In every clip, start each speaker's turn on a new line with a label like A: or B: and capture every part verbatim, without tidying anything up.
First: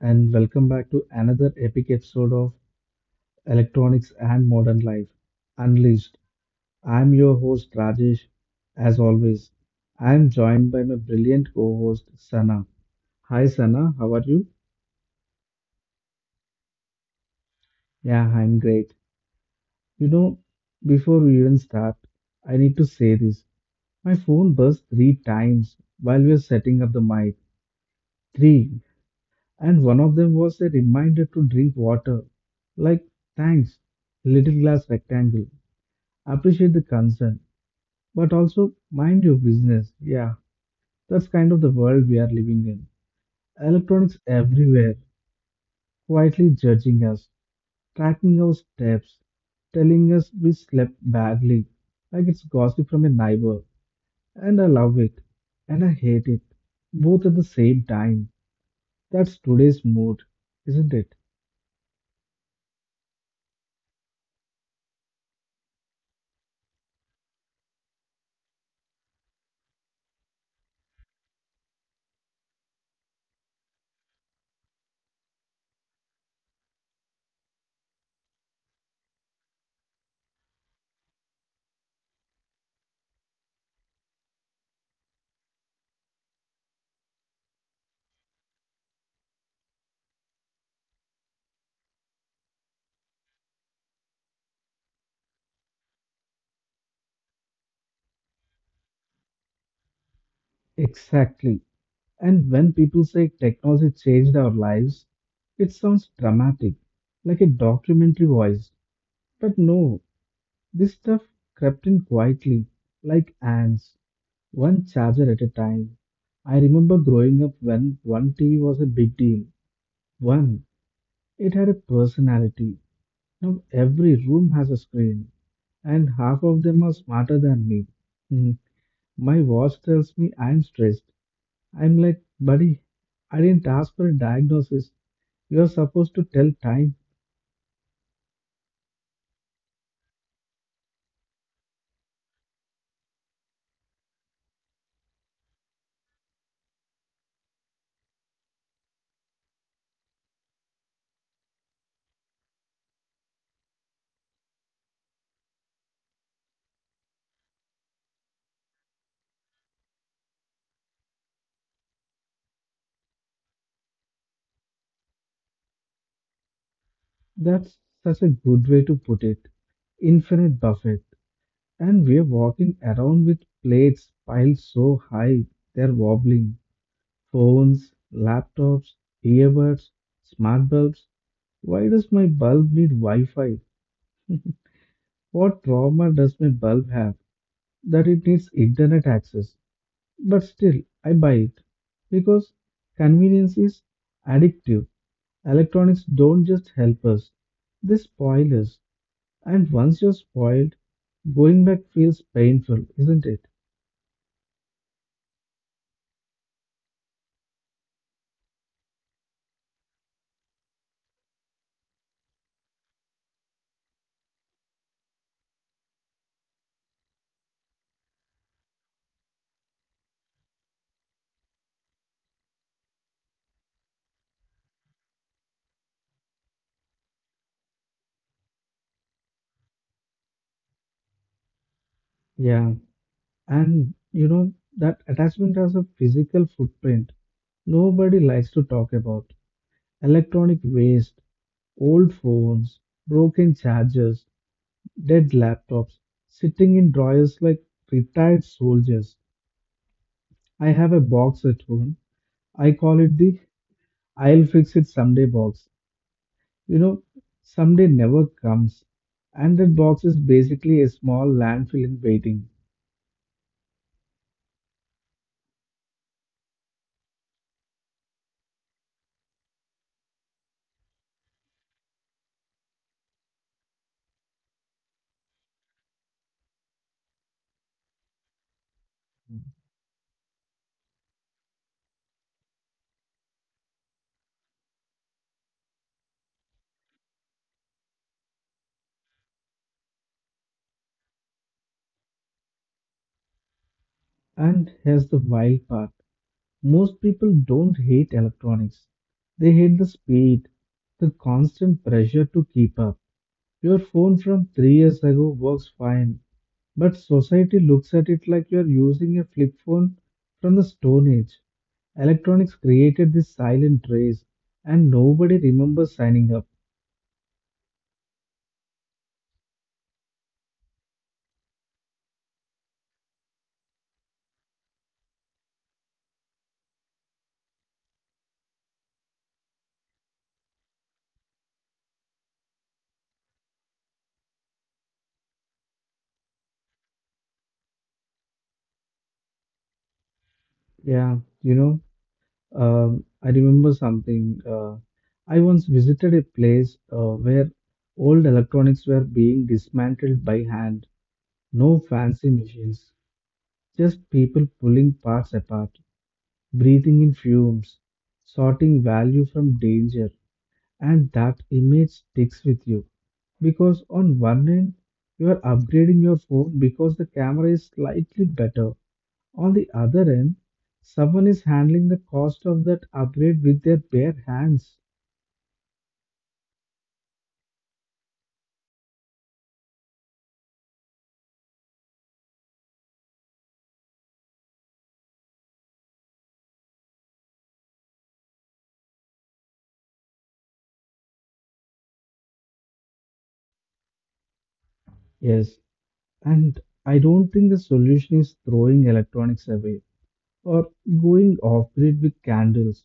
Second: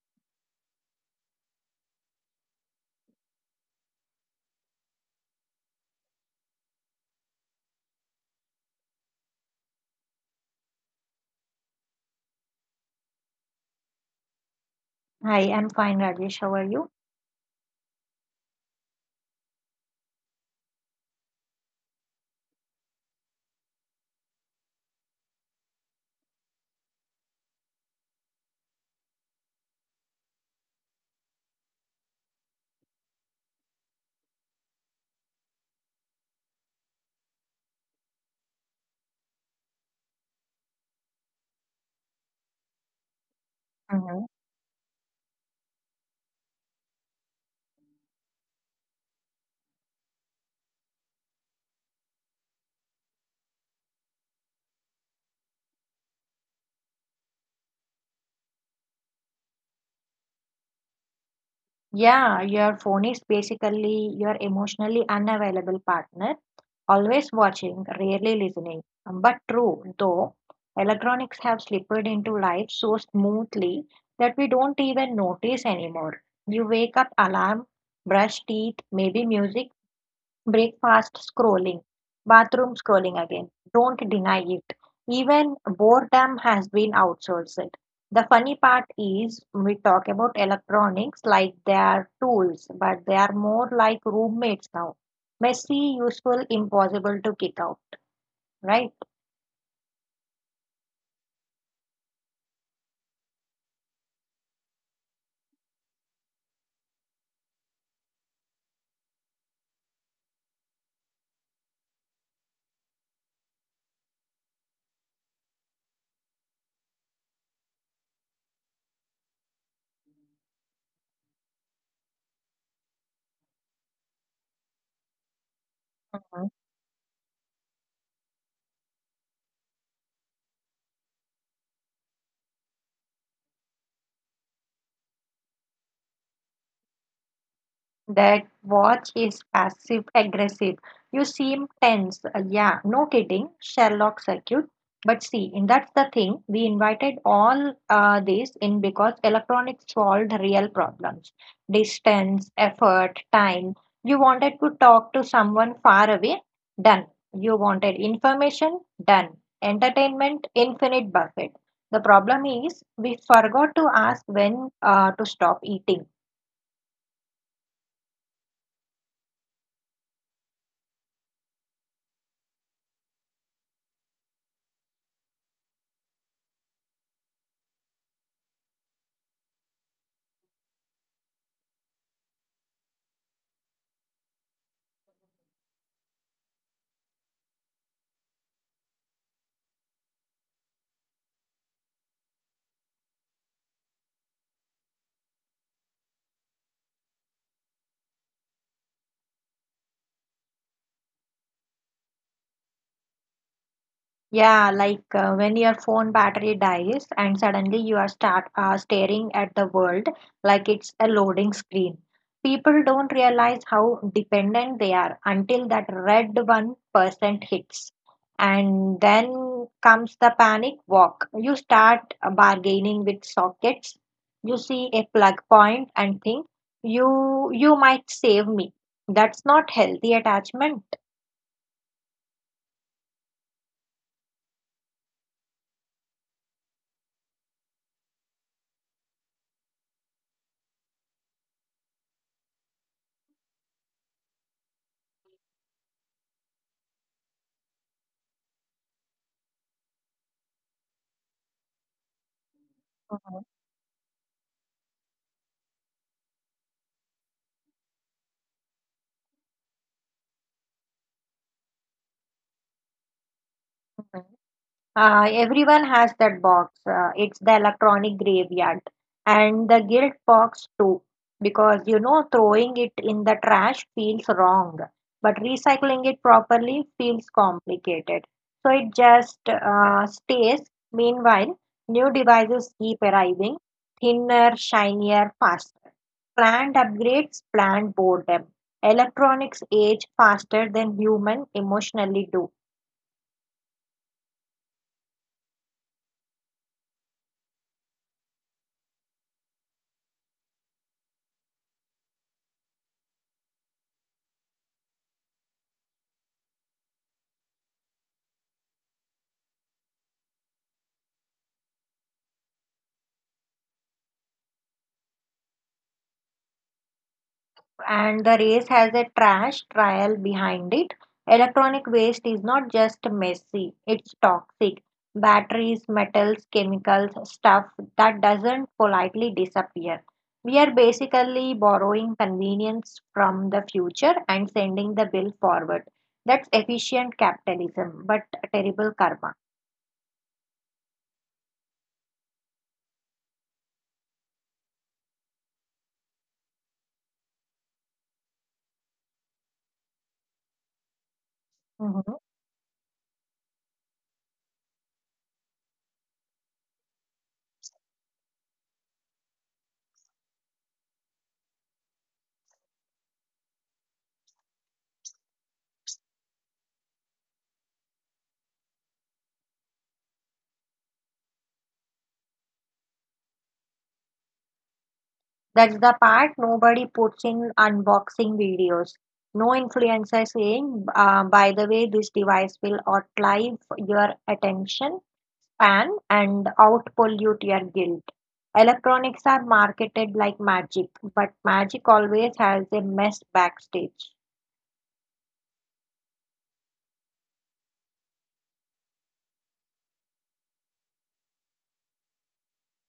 A: and welcome back to another epic episode of Electronics and Modern Life Unleashed. I'm your host, Rajesh. As always, I'm joined by my brilliant co host, Sana. Hi, Sana, how are you?
B: Hi, I'm fine, Rajesh. How are you?
A: Yeah, I'm great. You know, before we even start, I need to say this. My phone buzzed three times while we were setting up the mic. Three. And one of them was a reminder to drink water. Like, thanks, little glass rectangle. Appreciate the concern, but also mind your business. Yeah, that's kind of the world we are living in. Electronics
B: Mhm.
A: everywhere, quietly judging us, tracking our steps, telling us we slept badly, like it's gossip from a neighbor. And I love it, and I hate it, both at the same time. That's today's mood, isn't it?
B: Yeah, your phone is basically your emotionally unavailable partner, always watching, rarely listening. But true, though, electronics have slipped into life so smoothly that we don't even notice anymore. You wake up, alarm, brush teeth, maybe music, breakfast scrolling, bathroom scrolling again. Don't deny it. Even boredom has been outsourced. The funny part is we talk about electronics like they are tools, but they are more like roommates now. Messy, useful, impossible to kick out, right?
A: Exactly. And when people say technology changed our lives, it sounds dramatic, like a documentary voice. But no, this stuff crept in quietly, like ants, one charger at a time. I remember growing up when one T V was a big deal. One, it had a personality. Now every room has a screen, and half of them are smarter than me. Hmm, My watch tells me I'm stressed. I'm like, buddy, I didn't ask for a diagnosis. You are supposed to tell time.
B: That watch is passive aggressive. You seem tense. Uh, yeah, no kidding. Sherlock circuit. But see, and that's the thing. We invited all uh, this in because electronics solved real problems: distance, effort, time. You wanted to talk to someone far away? Done. You wanted information? Done. Entertainment? Infinite buffet. The problem is we forgot to ask when uh, to stop eating.
A: That's such a good way to put it. Infinite buffet. And we're walking around with plates piled so high they're wobbling. Phones, laptops, earbuds, smart bulbs. Why does my bulb need Wi Fi? What trauma does my bulb have that it needs internet access? But still, I buy it because convenience is addictive. Electronics don't just help us, they spoil us. And once you're spoiled, going back feels painful, isn't it?
B: Yeah, like uh, when your phone battery dies and suddenly you are start uh, staring at the world like it's a loading screen. People don't realize how dependent they are until that red one percent hits. And then comes the panic walk. You start bargaining with sockets. You see a plug point and think you you might save me. That's not healthy attachment.
A: Yeah. And you know, that attachment has a physical footprint nobody likes to talk about. Electronic waste, old phones, broken chargers, dead laptops, sitting in drawers like retired soldiers. I have a box at home. I call it the I'll fix it someday box. You know, Someday never comes, and that box is basically a small landfill in waiting.
B: Mhm. Uh, everyone has that box. Uh, it's the electronic graveyard and the guilt box too, because you know throwing it in the trash feels wrong, but recycling it properly feels complicated. So it just uh, stays. Meanwhile, new devices keep arriving, thinner, shinier, faster. Planned upgrades, planned boredom. Electronics age faster than human emotionally do.
A: And here's the wild part most people don't hate electronics, they hate the speed, the constant pressure to keep up. Your phone from three years ago works fine, but society looks at it like you're using a flip phone from the Stone Age. Electronics created this silent race, and nobody remembers signing up.
B: And the race has a trash trial behind it. Electronic waste is not just messy, it's toxic. Batteries, metals, chemicals, stuff that doesn't politely disappear. We are basically borrowing convenience from the future and sending the bill forward. That's efficient capitalism, but terrible karma.
A: Yeah, you know. Um, I remember something. Uh, I once visited a place uh, where old electronics were being dismantled by hand. No
B: Mhm.
A: fancy machines, just people pulling parts apart, breathing in fumes, sorting value from danger. And that image sticks with you because on one end, you are upgrading your phone because the camera is slightly better, on the other end, someone is handling the cost of that upgrade with their bare hands.
B: That's the part nobody puts in unboxing videos. No influencer saying, uh, by the way, this device will outlive your attention span and outpollute your guilt. Electronics are marketed like magic, but magic always has a mess backstage.
A: Yes, and I don't think the solution is throwing electronics away or going off grid with candles.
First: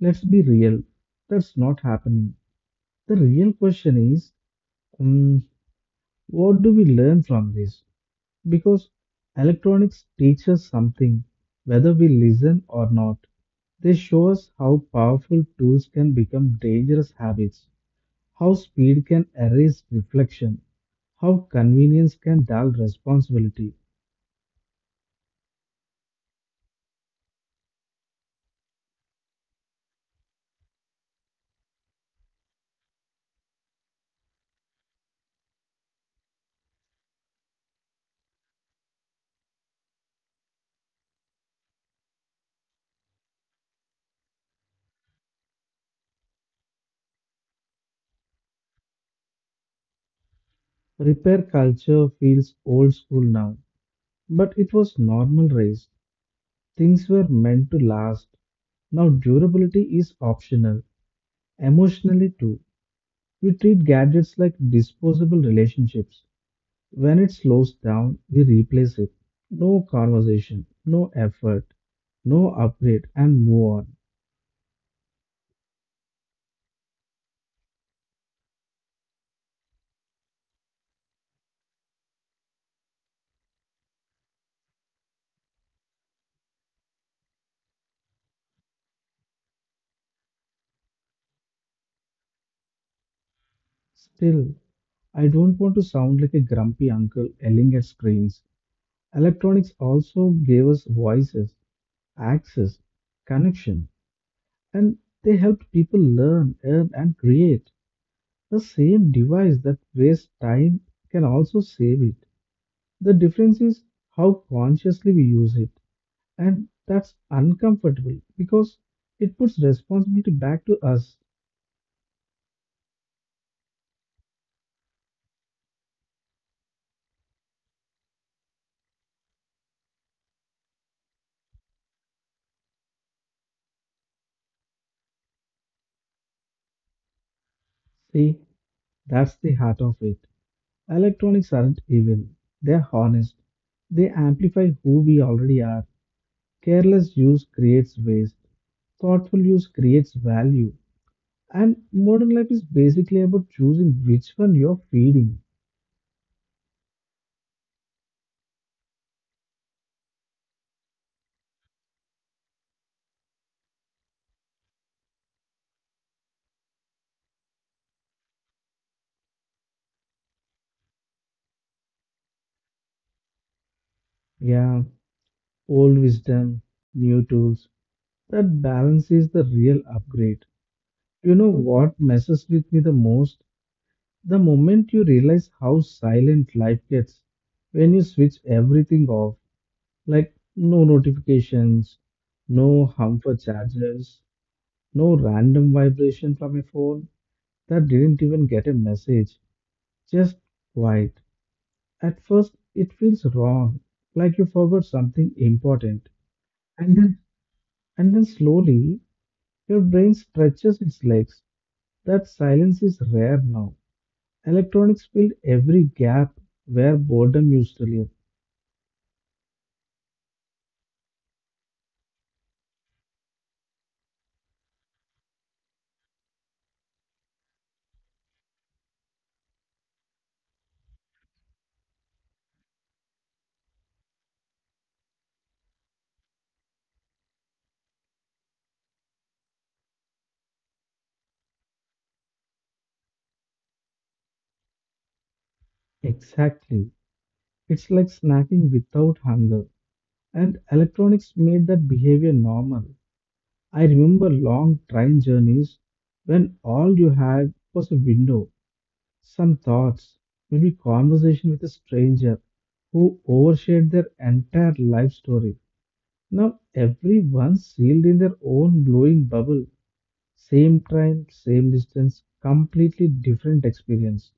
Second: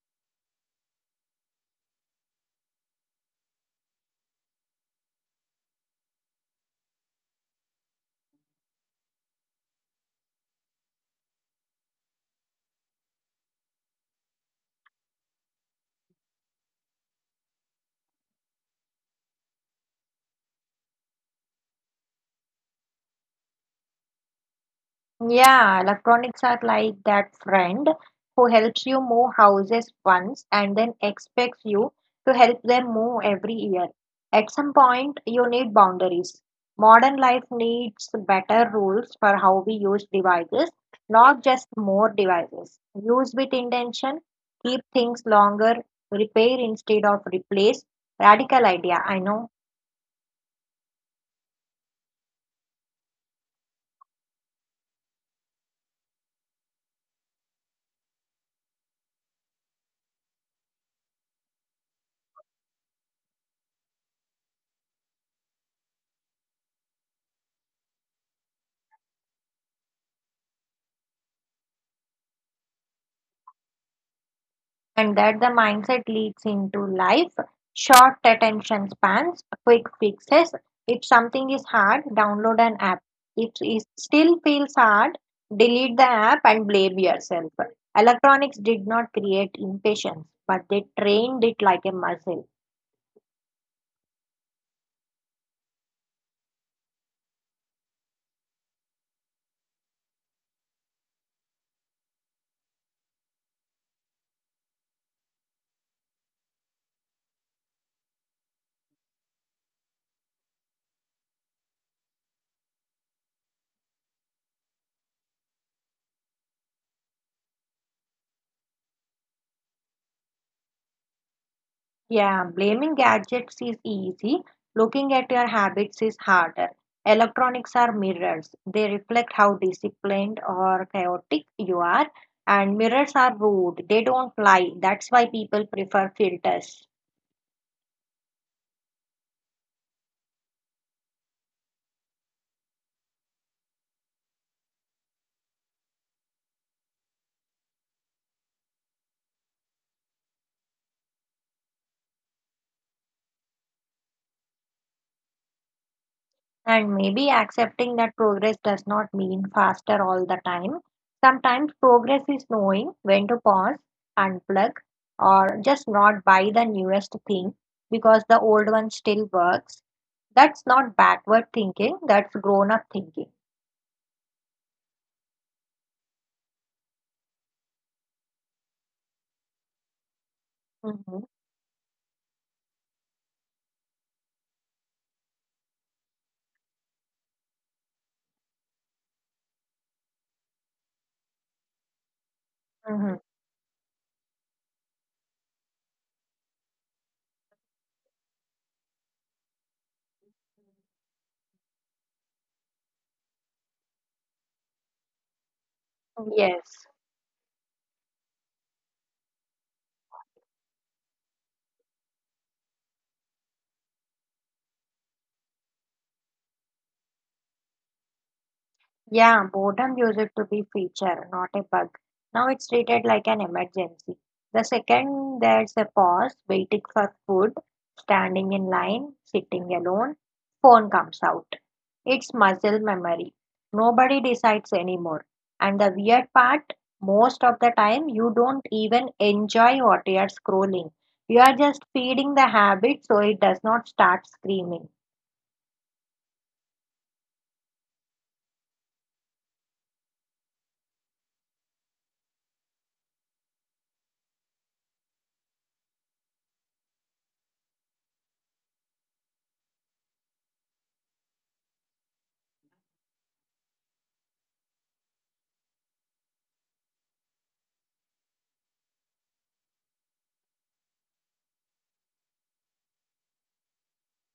A: Let's be real, that's not happening. The real question is um, what do we learn from this? Because electronics teach us something, whether we listen or not. They show us how powerful tools can become dangerous habits. How speed can erase reflection, how convenience can dull responsibility.
B: Yeah, electronics are like that friend who helps you move houses once and then expects you to help them move every year. At some point, you need boundaries. Modern life needs better rules for how we use devices, not just more devices. Use with intention, keep things longer, repair instead of replace. Radical idea, I know.
A: Repair culture feels old school now, but it was normal race. Things were meant to last. Now, durability is optional, emotionally too. We treat gadgets like disposable relationships. When it slows down, we replace it. No conversation, no effort, no upgrade, and move on.
B: And that the mindset leads into life, short attention spans, quick fixes. If something is hard, download an app. If it still feels hard, delete the app and blame yourself. Electronics did not create impatience, but they trained it like a muscle.
A: Still, I don't want to sound like a grumpy uncle yelling at screens. Electronics also gave us voices, access, connection, and they helped people learn, earn, and create. The same device that wastes time can also save it. The difference is how consciously we use it, and that's uncomfortable because it puts responsibility back to us.
B: Yeah, blaming gadgets is easy. Looking at your habits is harder. Electronics are mirrors. They reflect how disciplined or chaotic you are. And mirrors are rude. They don't lie. That's why people prefer filters.
A: See, that's the heart of it. Electronics aren't evil, they're honest. They amplify who we already are. Careless use creates waste, thoughtful use creates value. And modern life is basically about choosing which one you're feeding.
B: And maybe accepting that progress does not mean faster all the time. Sometimes progress is knowing when to pause, unplug, or just not buy the newest thing because the old one still works. That's not backward thinking, that's grown up thinking.
A: Yeah, old wisdom, new tools. That balance is the real upgrade.
B: Hmm.
A: You know what messes with me the most? The moment you realize how silent life gets when you switch everything off. Like no notifications, no
B: Hmm.
A: harmful charges, no random vibration from a phone that didn't even get a message. Just quiet. At first, it feels wrong, like you forgot something important.
B: Yes.
A: And then, and then slowly, your brain stretches its legs. That silence is rare now. Electronics filled every gap where boredom used to live.
B: Yeah, boredom used to be feature, not a bug. Now it's treated like an emergency. The second there's a pause, waiting for food, standing in line, sitting alone, phone comes out. It's muscle memory. Nobody decides anymore. And the weird part, most of the time you don't even enjoy what you are scrolling. You are just feeding the habit so it does not start screaming.
A: Exactly. It's like snacking without hunger. And electronics made that behavior normal. I remember long train journeys when all you had was a window, some thoughts, maybe conversation with a stranger who overshared their entire life story. Now everyone's sealed in their own glowing bubble. Same train, same distance, completely different experience.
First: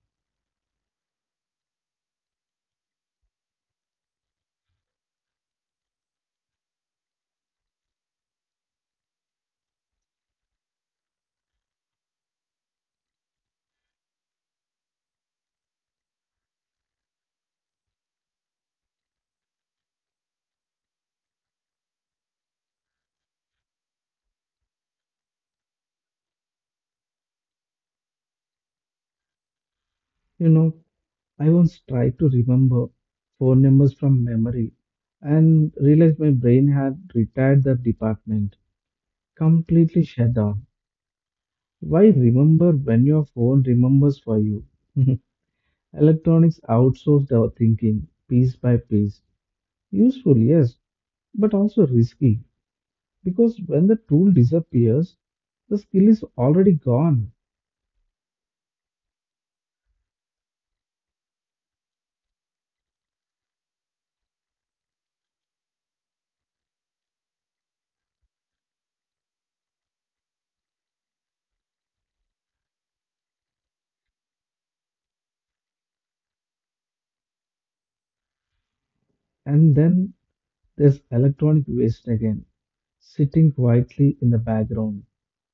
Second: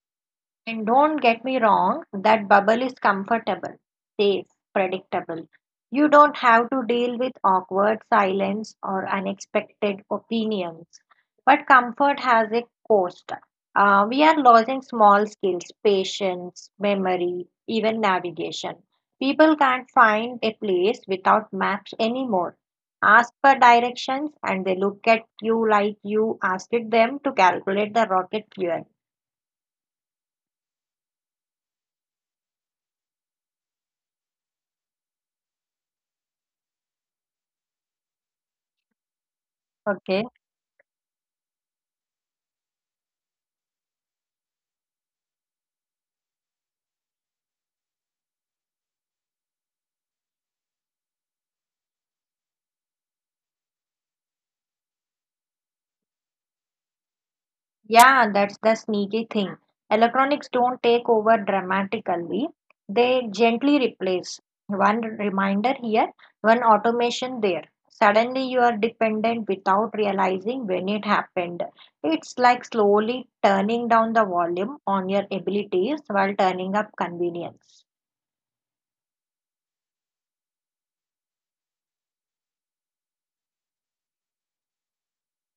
B: And don't get me wrong, that bubble is comfortable, safe, predictable. You don't have to deal with awkward silence or unexpected opinions. But comfort has a cost. Uh, we are losing small skills, patience, memory, even navigation. People can't find a place without maps anymore. Ask for directions and they look at you like you asked them to calculate the rocket fuel.
A: You know, I once tried to remember phone numbers from memory and realized my brain had retired the department, completely
B: Okay.
A: shut down. Why remember when your phone remembers for you? Electronics outsourced our thinking piece by piece. Useful, yes, but also risky because when the tool disappears, the skill is already gone.
B: Yeah, that's the sneaky thing. Electronics don't take over dramatically, they gently replace. One reminder here, one automation there. Suddenly you are dependent without realizing when it happened. It's like slowly turning down the volume on your abilities while turning up convenience.
A: And then there's electronic waste again, sitting quietly in the background,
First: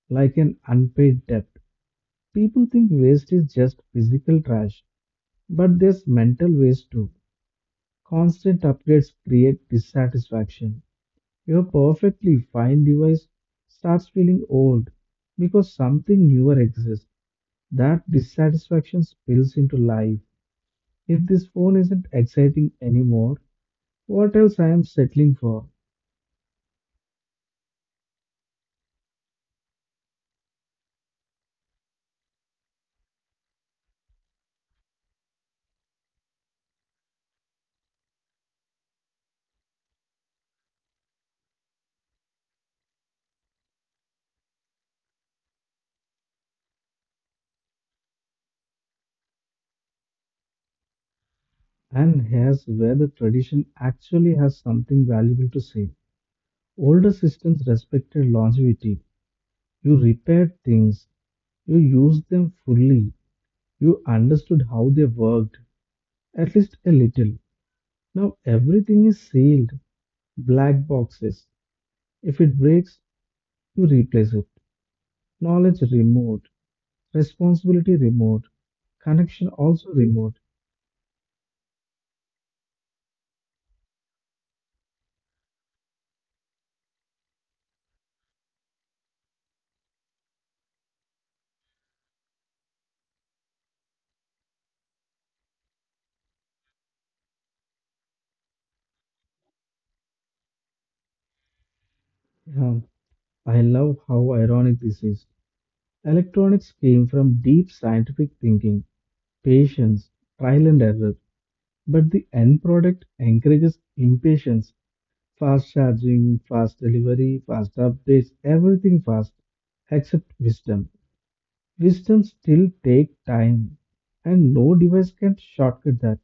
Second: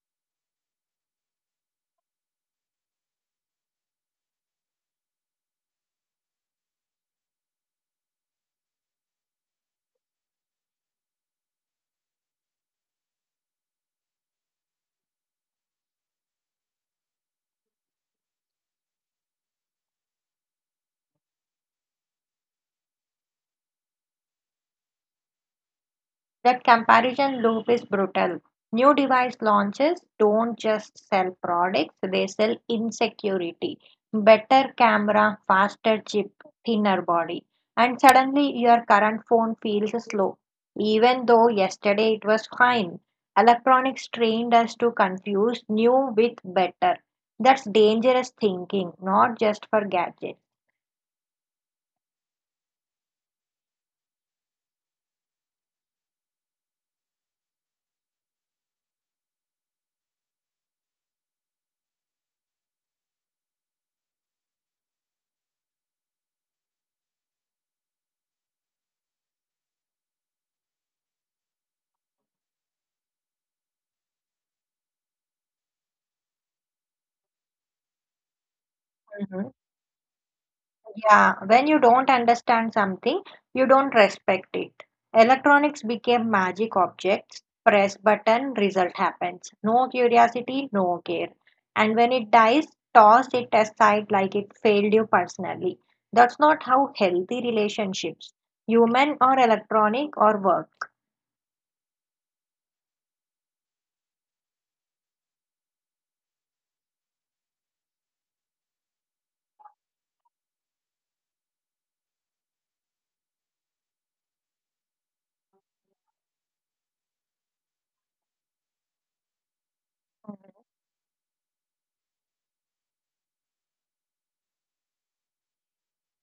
A: like an unpaid debt. People think waste is just physical trash, but there's mental waste too. Constant upgrades create dissatisfaction. Your perfectly fine device starts feeling old because something newer exists. That dissatisfaction spills into life. If this phone isn't exciting anymore, what else I am settling for?
B: That comparison loop is brutal. New device launches don't just sell products, they sell insecurity. Better camera, faster chip, thinner body. And suddenly your current phone feels slow, even though yesterday it was fine. Electronics trained us to confuse new with better. That's dangerous thinking, not just for gadgets.
A: And here's where the tradition actually has something valuable to say. Older systems respected longevity. You repaired things, you used them fully, you understood how they worked, at least a little. Now everything is sealed, black boxes. If it breaks, you replace it. Knowledge remote, responsibility remote, connection also remote.
B: Yeah, when you don't understand something, you don't respect it. Electronics became magic objects. Press button, result happens. No curiosity, no care. And when it dies, toss it aside like it failed you personally. That's not how healthy relationships, human or electronic, or work.
A: Yeah, I love how ironic this is. Electronics came from deep scientific thinking, patience, trial and error, but the end product encourages impatience. Fast charging, fast delivery, fast updates, everything fast except wisdom. Wisdom still take time and no device can shortcut that.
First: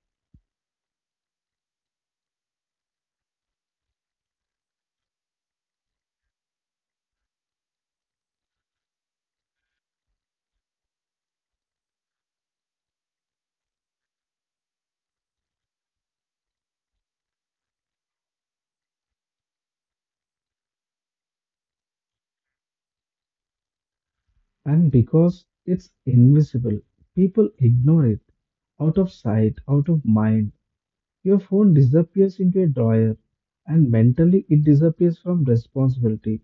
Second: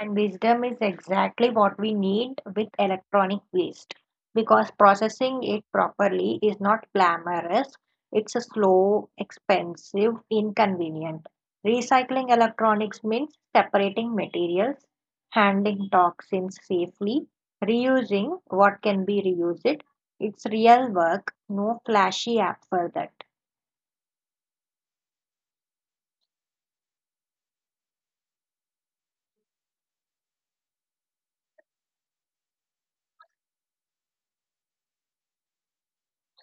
B: And wisdom is exactly what we need with electronic waste because processing it properly is not glamorous, it's a slow, expensive, inconvenient. Recycling electronics means separating materials, handling toxins safely, reusing what can be reused. It's real work, no flashy app for that.
A: And because it's invisible, people ignore it. Out of sight, out of mind, your phone disappears into a drawer and mentally it disappears from responsibility.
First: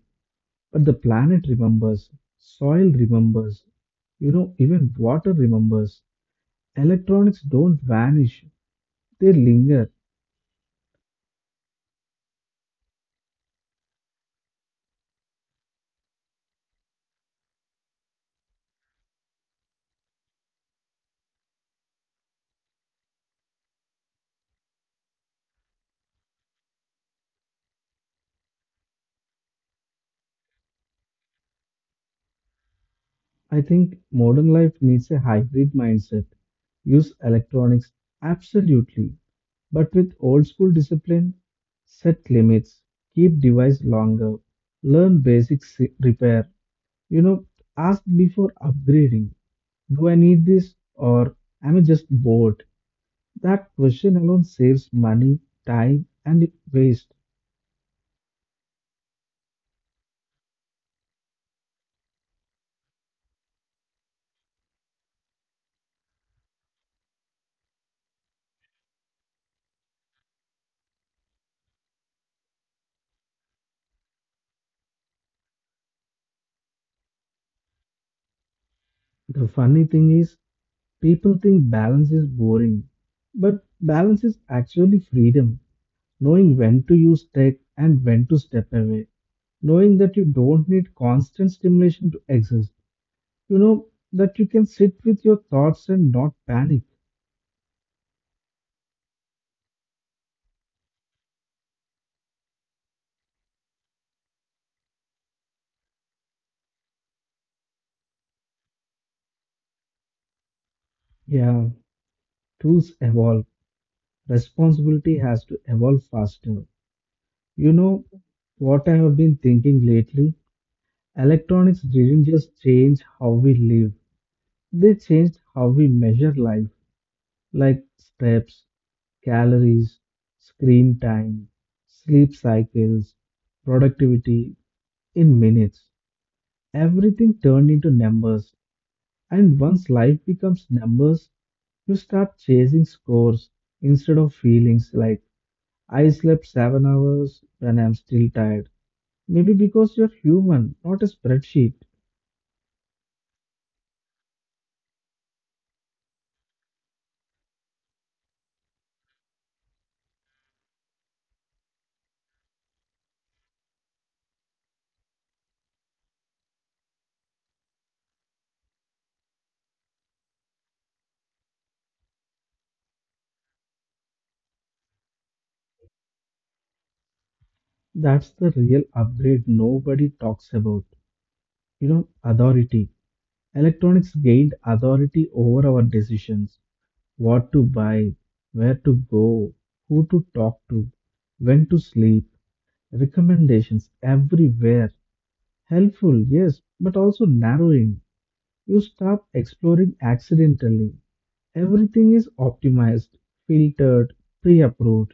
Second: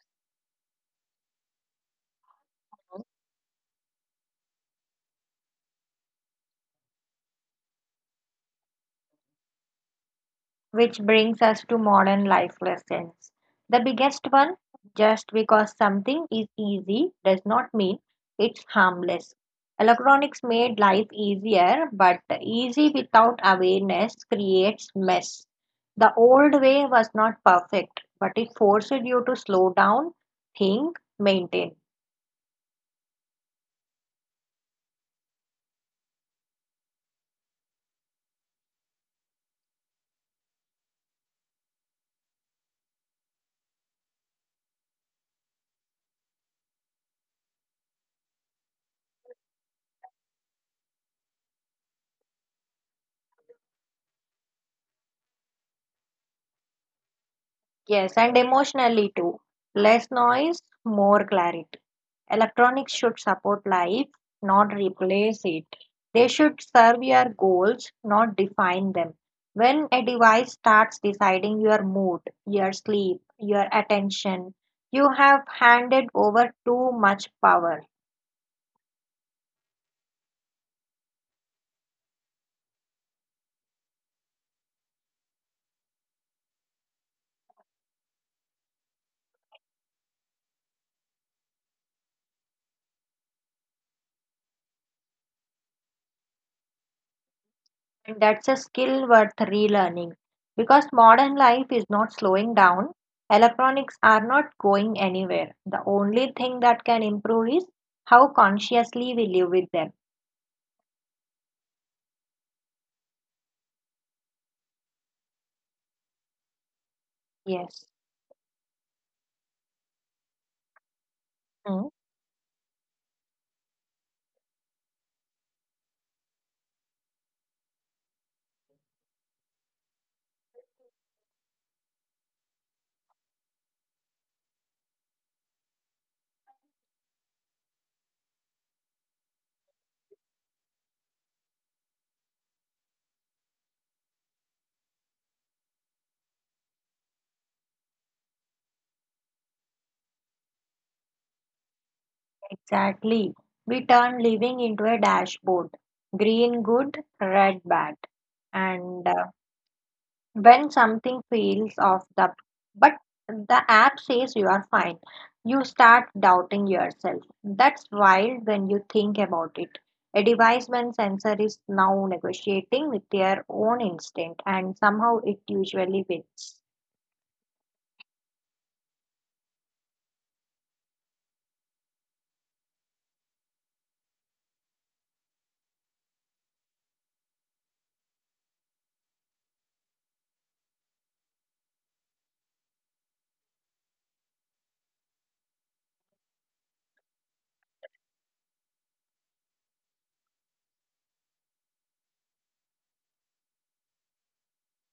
A: But the planet remembers, soil remembers, you know, even water remembers. Electronics don't vanish, they linger.
B: Which brings us to modern life lessons. The biggest one, just because something is easy does not mean it's harmless. Electronics made life easier, but easy without awareness creates mess. The old way was not perfect, but it forced you to slow down, think, maintain.
A: I think modern life needs a hybrid mindset. Use electronics absolutely, but with old school discipline, set limits, keep device longer, learn basic s- repair. You know, ask before upgrading. Do I need this or am I just bored? That question alone saves money, time, and waste.
B: Yes, and emotionally too. Less noise, more clarity. Electronics should support life, not replace it. They should serve your goals, not define them. When a device starts deciding your mood, your sleep, your attention, you have handed over too much power.
A: The funny thing is, people think balance is boring, but balance is actually freedom. Knowing when to use tech and when to step away, knowing that you don't need constant stimulation to exist. You know that you can sit with your thoughts and not panic.
B: And that's a skill worth relearning. Because modern life is not slowing down, electronics are not going anywhere. The only thing that can improve is how consciously we live with them.
A: Yeah, tools evolve. Responsibility has to evolve faster. You
B: Yes.
A: know what I have been thinking lately? Electronics
B: Hmm.
A: didn't just change how we live, they changed how we measure life, like steps, calories, screen time, sleep cycles, productivity in minutes. Everything turned into numbers. And once life becomes numbers, you start chasing scores instead of feelings like, I slept seven hours and I'm still tired. Maybe because you're human, not a spreadsheet.
B: Exactly. We turn living into a dashboard. Green good, red bad. And uh, when something fails off the, but the app says you are fine, you start doubting yourself. That's wild when you think about it. A device when sensor is now negotiating with their own instinct and somehow it usually wins.
A: That's the real upgrade nobody talks about. You know, authority. Electronics gained authority over our decisions. What to buy, where to go, who to talk to, when to sleep, recommendations everywhere. Helpful, yes, but also narrowing. You start exploring accidentally. Everything is optimized, filtered, pre approved,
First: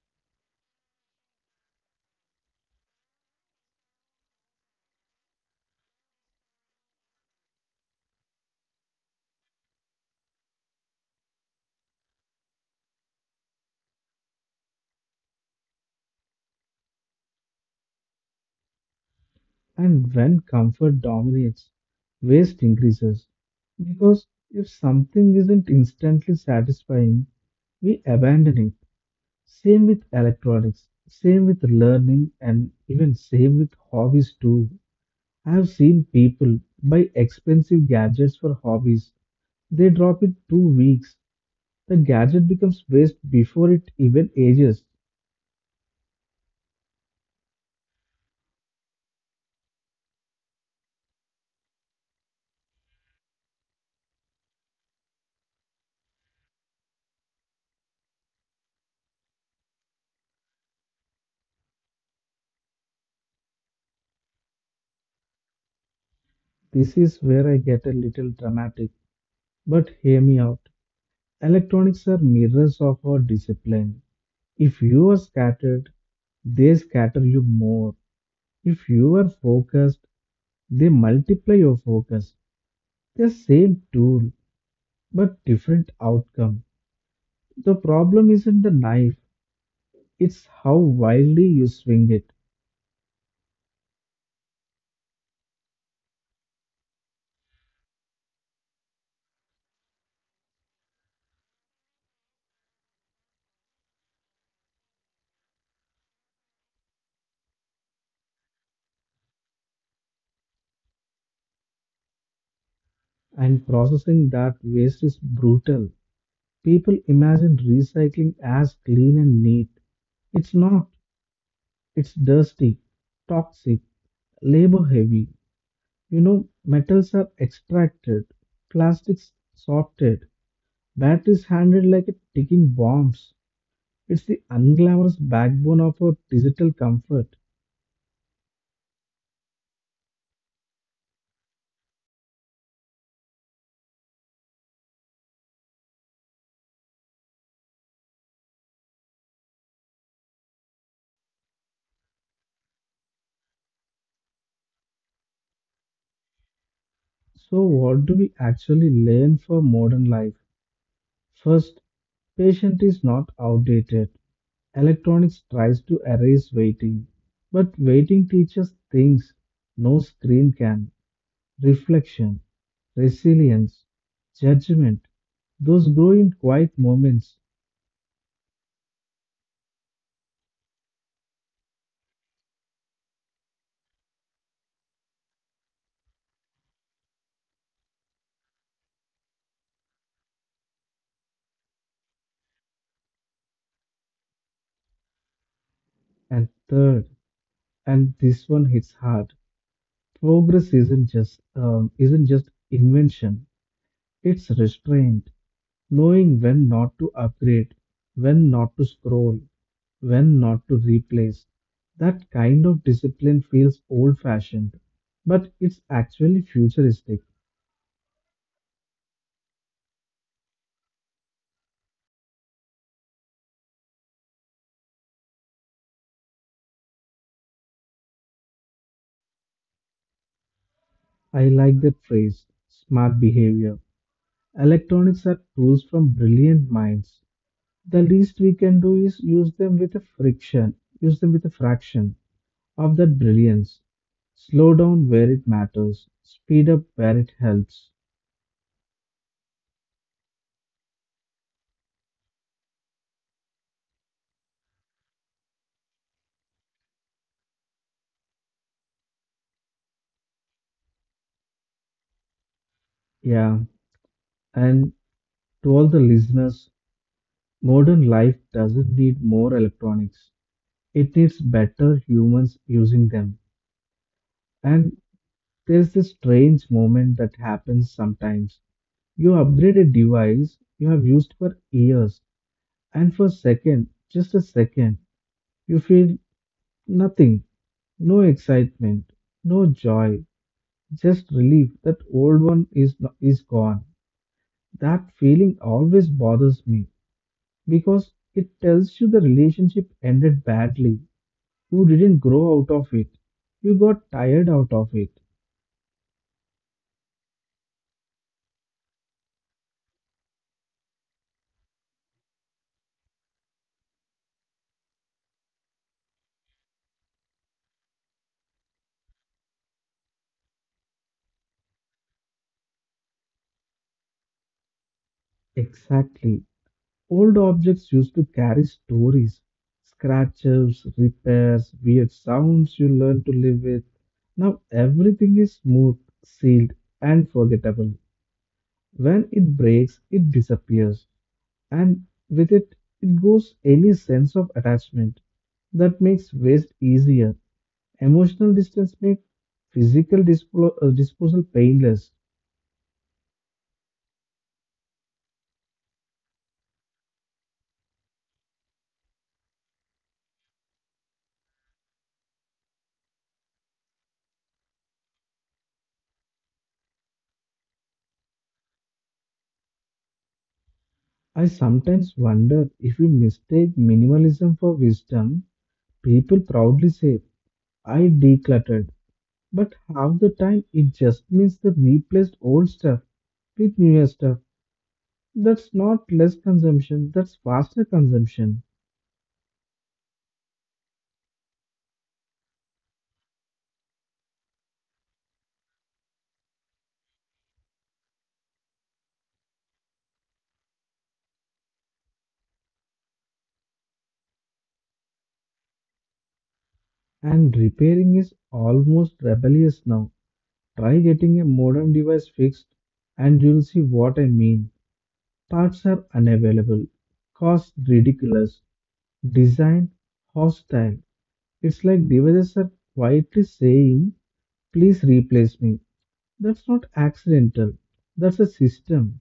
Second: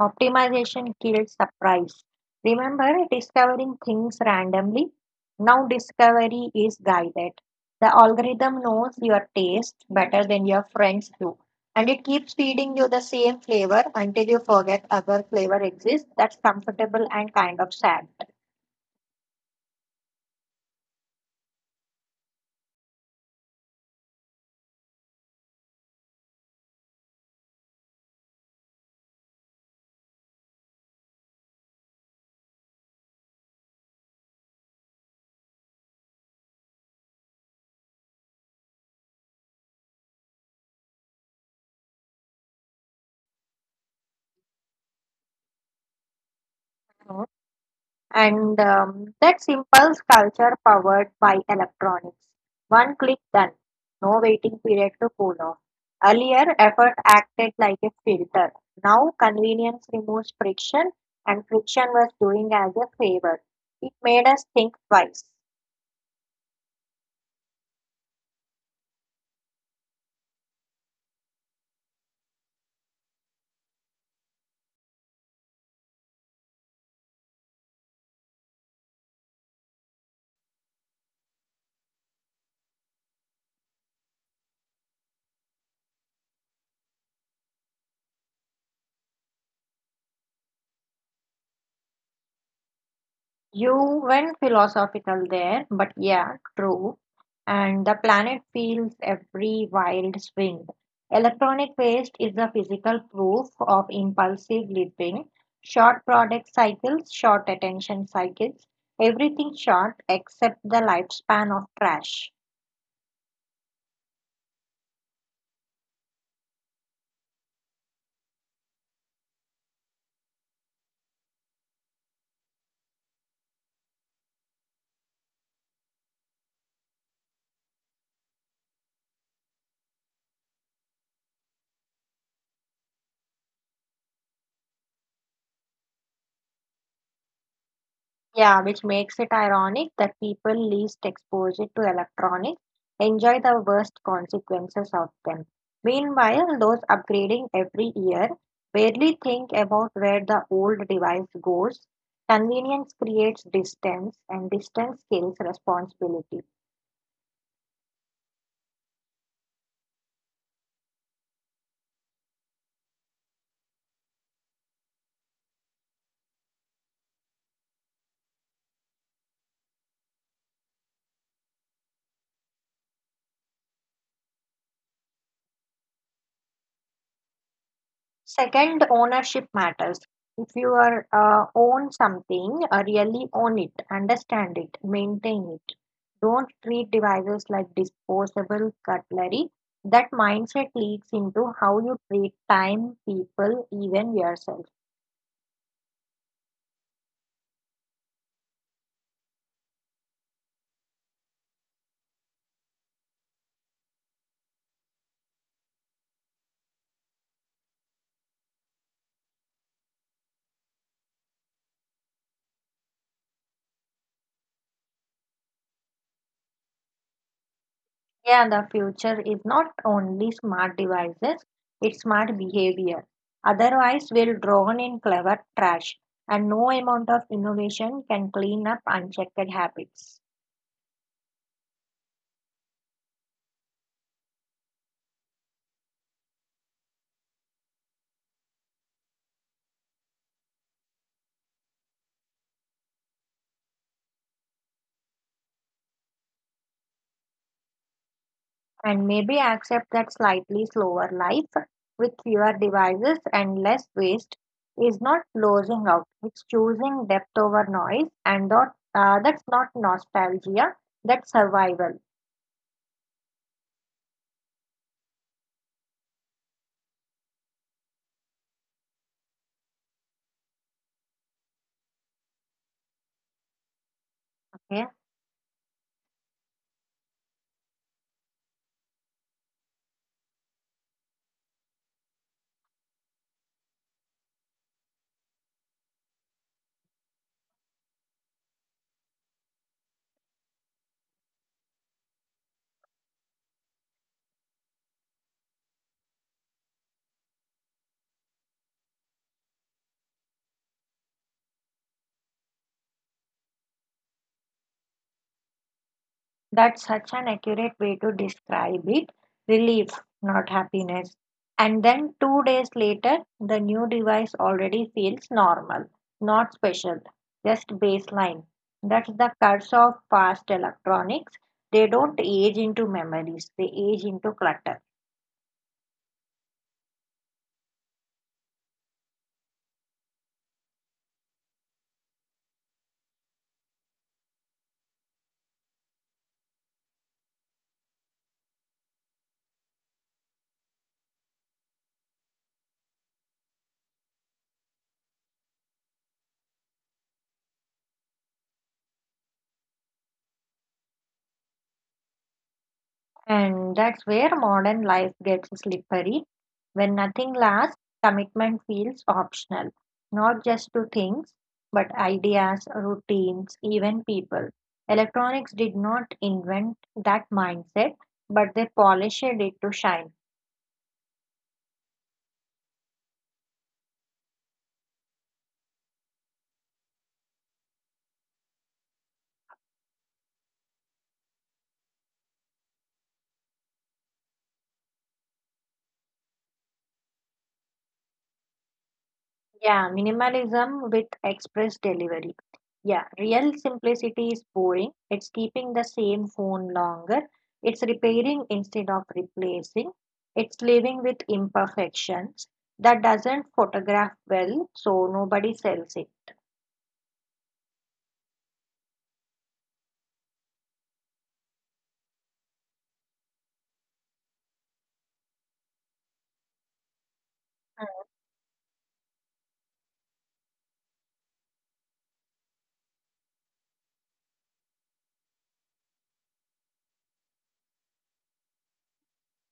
B: Optimization killed surprise. Remember discovering things randomly? Now discovery is guided. The algorithm knows your taste better than your friends do. And it keeps feeding you the same flavor until you forget other flavor exists. That's comfortable and kind of sad.
A: and when comfort dominates, waste increases. Because if something isn't instantly satisfying, we abandon it. Same with electronics, same with learning, and even same with hobbies too. I've seen people buy expensive gadgets for hobbies. They drop it two weeks. The gadget becomes waste before it even ages.
B: And um, that's impulse culture powered by electronics. One click done. No waiting period to cool off. Earlier, effort acted like a filter. Now, convenience removes friction, and friction was doing as a favor. It made us think twice.
A: This is where I get a little dramatic, but hear me out. Electronics are mirrors of our discipline. If you are scattered, they scatter you more. If you are focused, they multiply your focus. The same tool, but different outcome. The problem isn't the knife, it's how wildly you swing it,
B: You went philosophical there, but yeah, true. And the planet feels every wild swing. Electronic waste is a physical proof of impulsive living. Short product cycles, short attention cycles, everything short except the lifespan of trash.
A: and processing that waste is brutal. People imagine recycling as clean and neat. It's not. It's dirty, toxic, labor heavy. You know, metals are extracted, plastics sorted, batteries handled like a ticking bombs. It's the unglamorous backbone of our digital comfort.
B: Yeah, which makes it ironic that people least exposed to electronics enjoy the worst consequences of them. Meanwhile, those upgrading every year barely think about where the old device goes. Convenience creates distance, and distance kills responsibility.
A: So, what do we actually learn for modern life? First, patience is not outdated. Electronics tries to erase waiting, but waiting teaches things no screen can. Reflection, resilience, judgment. Those grow in quiet moments.
B: Second, ownership matters. If you are uh, own something, uh, really own it, understand it, maintain it. Don't treat devices like disposable cutlery. That mindset leaks into how you treat time, people, even yourself.
A: And third, and this one hits hard. Progress isn't just um, isn't just invention. It's restraint. Knowing when not to upgrade, when not to scroll, when not to replace. That kind of discipline feels old fashioned, but it's actually futuristic.
B: Yeah, the future is not only smart devices, it's smart behavior. Otherwise, we'll drown in clever trash, and no amount of innovation can clean up unchecked habits.
A: I like that phrase, smart behavior. Electronics are tools from brilliant minds. The least we can do is use them with a friction, use them with a fraction of that brilliance. Slow down where it matters, speed up where it helps.
B: And maybe accept that slightly slower life with fewer devices and less waste is not losing out. It's choosing depth over noise, and not, uh, that's not nostalgia, that's survival.
A: Yeah, and to all the listeners, modern life doesn't need more electronics, it needs better humans using them.
B: Okay.
A: And there's this strange moment that happens sometimes. You upgrade a device you have used for years, and for a second, just a second, you feel nothing, no excitement, no joy, just relief that old one is no, is gone. That feeling always bothers me because it tells you the relationship ended badly. You didn't grow out of it. You got tired out of it.
B: That's such an accurate way to describe it. Relief, not happiness. And then two days later, the new device already feels normal, not special, just baseline. That's the curse of fast electronics. They don't age into memories, they age into clutter.
A: Exactly. Old objects used to carry stories, scratches, repairs, weird sounds you learn to live with. Now everything is smooth, sealed, and forgettable. When it breaks, it disappears, and with it, it goes any sense of attachment. That makes waste easier. Emotional distance makes physical dispo- uh, disposal painless.
B: And that's where modern life gets slippery. When nothing lasts, commitment feels optional, not just to things, but ideas, routines, even people. Electronics did not invent that mindset, but they polished it to shine.
A: I sometimes wonder if we mistake minimalism for wisdom. People proudly say, I decluttered, but half the time it just means they replaced old stuff with newer stuff. That's not less consumption, that's faster consumption.
B: Yeah, minimalism with express delivery. Yeah, real simplicity is boring. It's keeping the same phone longer. It's repairing instead of replacing. It's living with imperfections that doesn't photograph well, so nobody sells it.
A: And repairing is almost rebellious now. Try getting a modern device fixed and you'll see what I mean. Parts are unavailable, cost ridiculous, design hostile. It's like devices are quietly saying, please replace me. That's not accidental, that's a system.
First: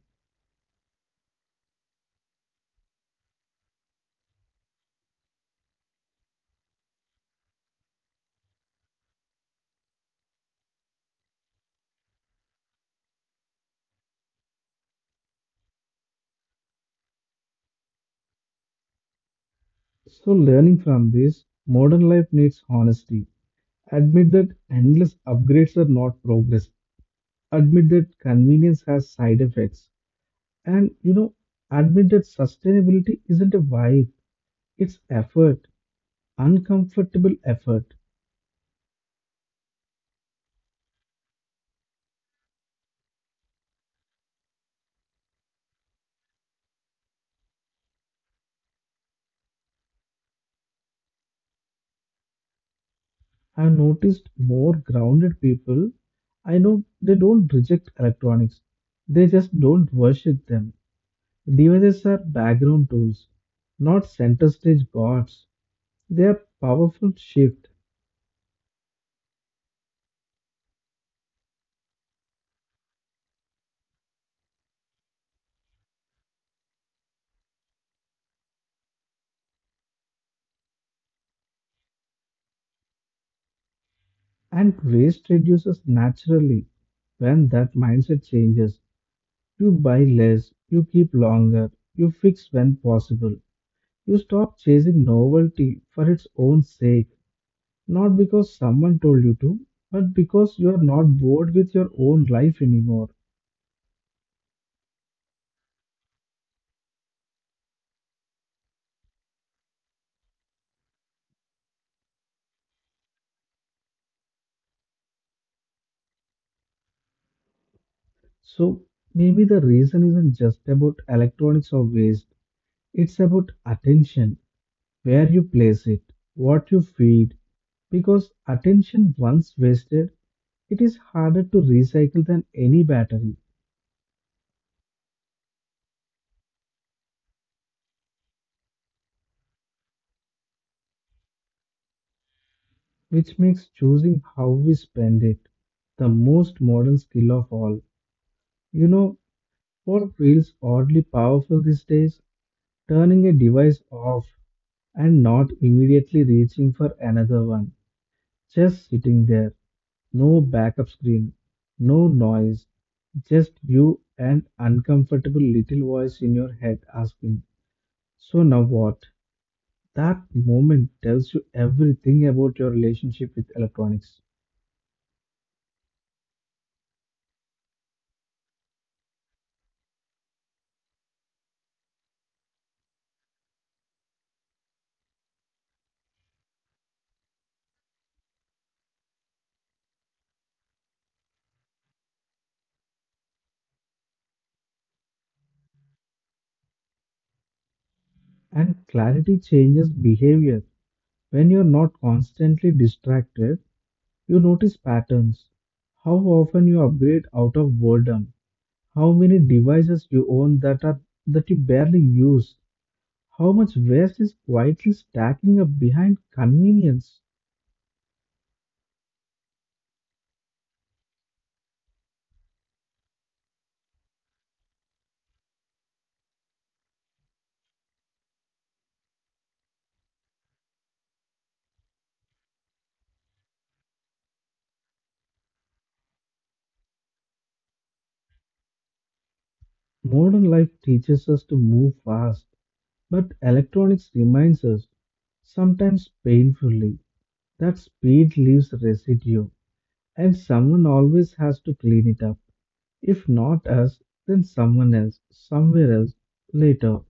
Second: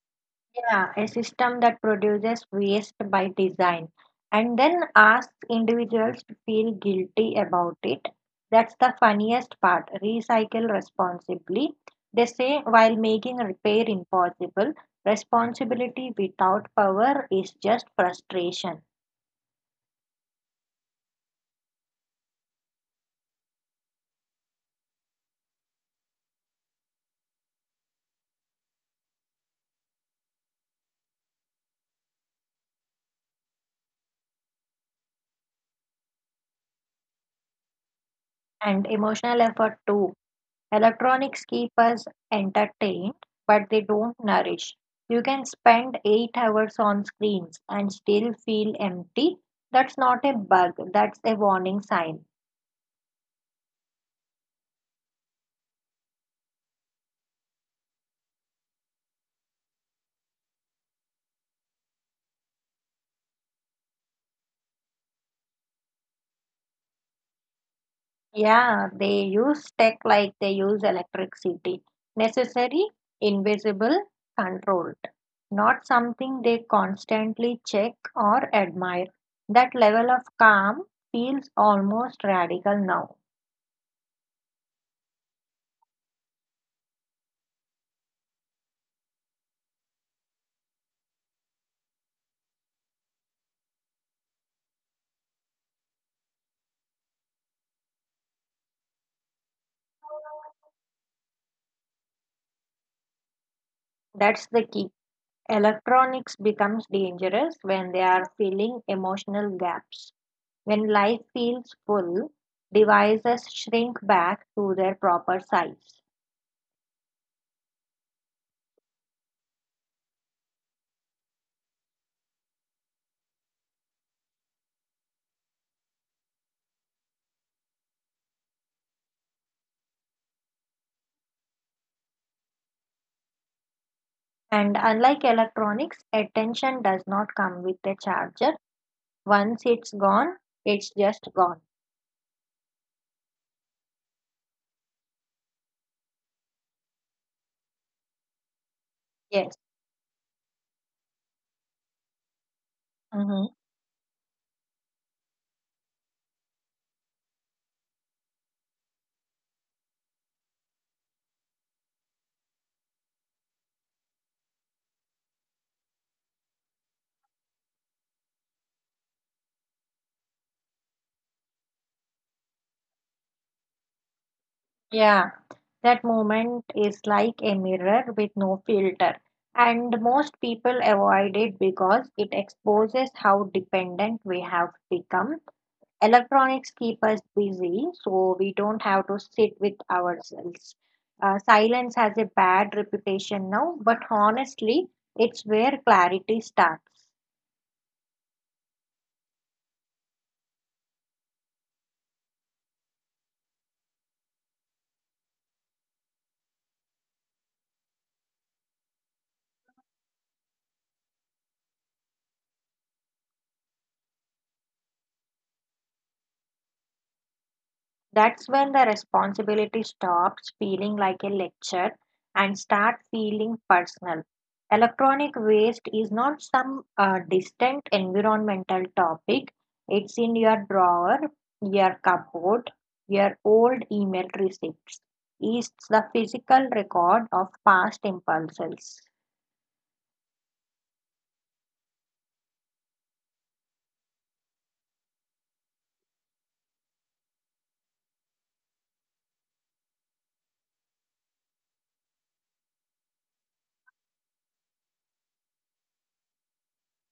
B: Yeah, a system that produces waste by design and then asks individuals to feel guilty about it. That's the funniest part. Recycle responsibly. They say while making repair impossible, responsibility without power is just frustration.
A: So, learning from this, modern life needs honesty. Admit that endless upgrades are not progress. Admit that convenience has side effects. And you know, admit that sustainability isn't a vibe, it's effort, uncomfortable effort.
B: And emotional effort too. Electronics keep us entertained, but they don't nourish. You can spend eight hours on screens and still feel empty. That's not a bug, that's a warning sign.
A: I've noticed more grounded people. I know they don't reject electronics, they just don't worship them. Devices are background tools, not center stage gods. They are powerful shift,
B: Yeah, they use tech like they use electricity. Necessary, invisible, controlled. Not something they constantly check or admire. That level of calm feels almost radical now.
A: and waste reduces naturally. When that mindset changes, you buy less, you keep longer, you fix when possible, you stop chasing novelty for its own sake. Not because someone told you to, but because you are not bored with your own life anymore.
B: That's the key. Electronics becomes dangerous when they are filling emotional gaps. When life feels full, devices shrink back to their proper size.
A: So maybe the reason isn't just about electronics or waste, it's about attention, where you place it, what you feed, because attention once wasted, it is harder to recycle than any battery,
B: And unlike electronics, attention does not come with a charger. Once it's gone, it's just gone.
A: which makes choosing how we spend it the most modern skill of all. You know
B: Yes.
A: what feels oddly powerful these days? Turning a
B: Hmm.
A: device off and not immediately reaching for another one. Just sitting there, no backup screen, no noise, just you and uncomfortable little voice in your head asking, so now what? That moment tells you everything about your relationship with electronics.
B: Yeah. That moment is like a mirror with no filter. And most people avoid it because it exposes how dependent we have become. Electronics keep us busy so we don't have to sit with ourselves. Uh, silence has a bad reputation now, but honestly, it's where clarity starts.
A: And clarity changes behavior. When you're not constantly distracted, you notice patterns. How often you upgrade out of boredom, how many devices you own that are that you barely use? How much waste is quietly stacking up behind convenience?
B: That's when the responsibility stops feeling like a lecture and start feeling personal. Electronic waste is not some uh, distant environmental topic. It's in your drawer, your cupboard, your old email receipts. It's the physical record of past impulses.
A: Modern life teaches us to move fast, but electronics reminds us, sometimes painfully, that speed leaves residue, and someone always has to clean it up. If not us, then someone else, somewhere else, later.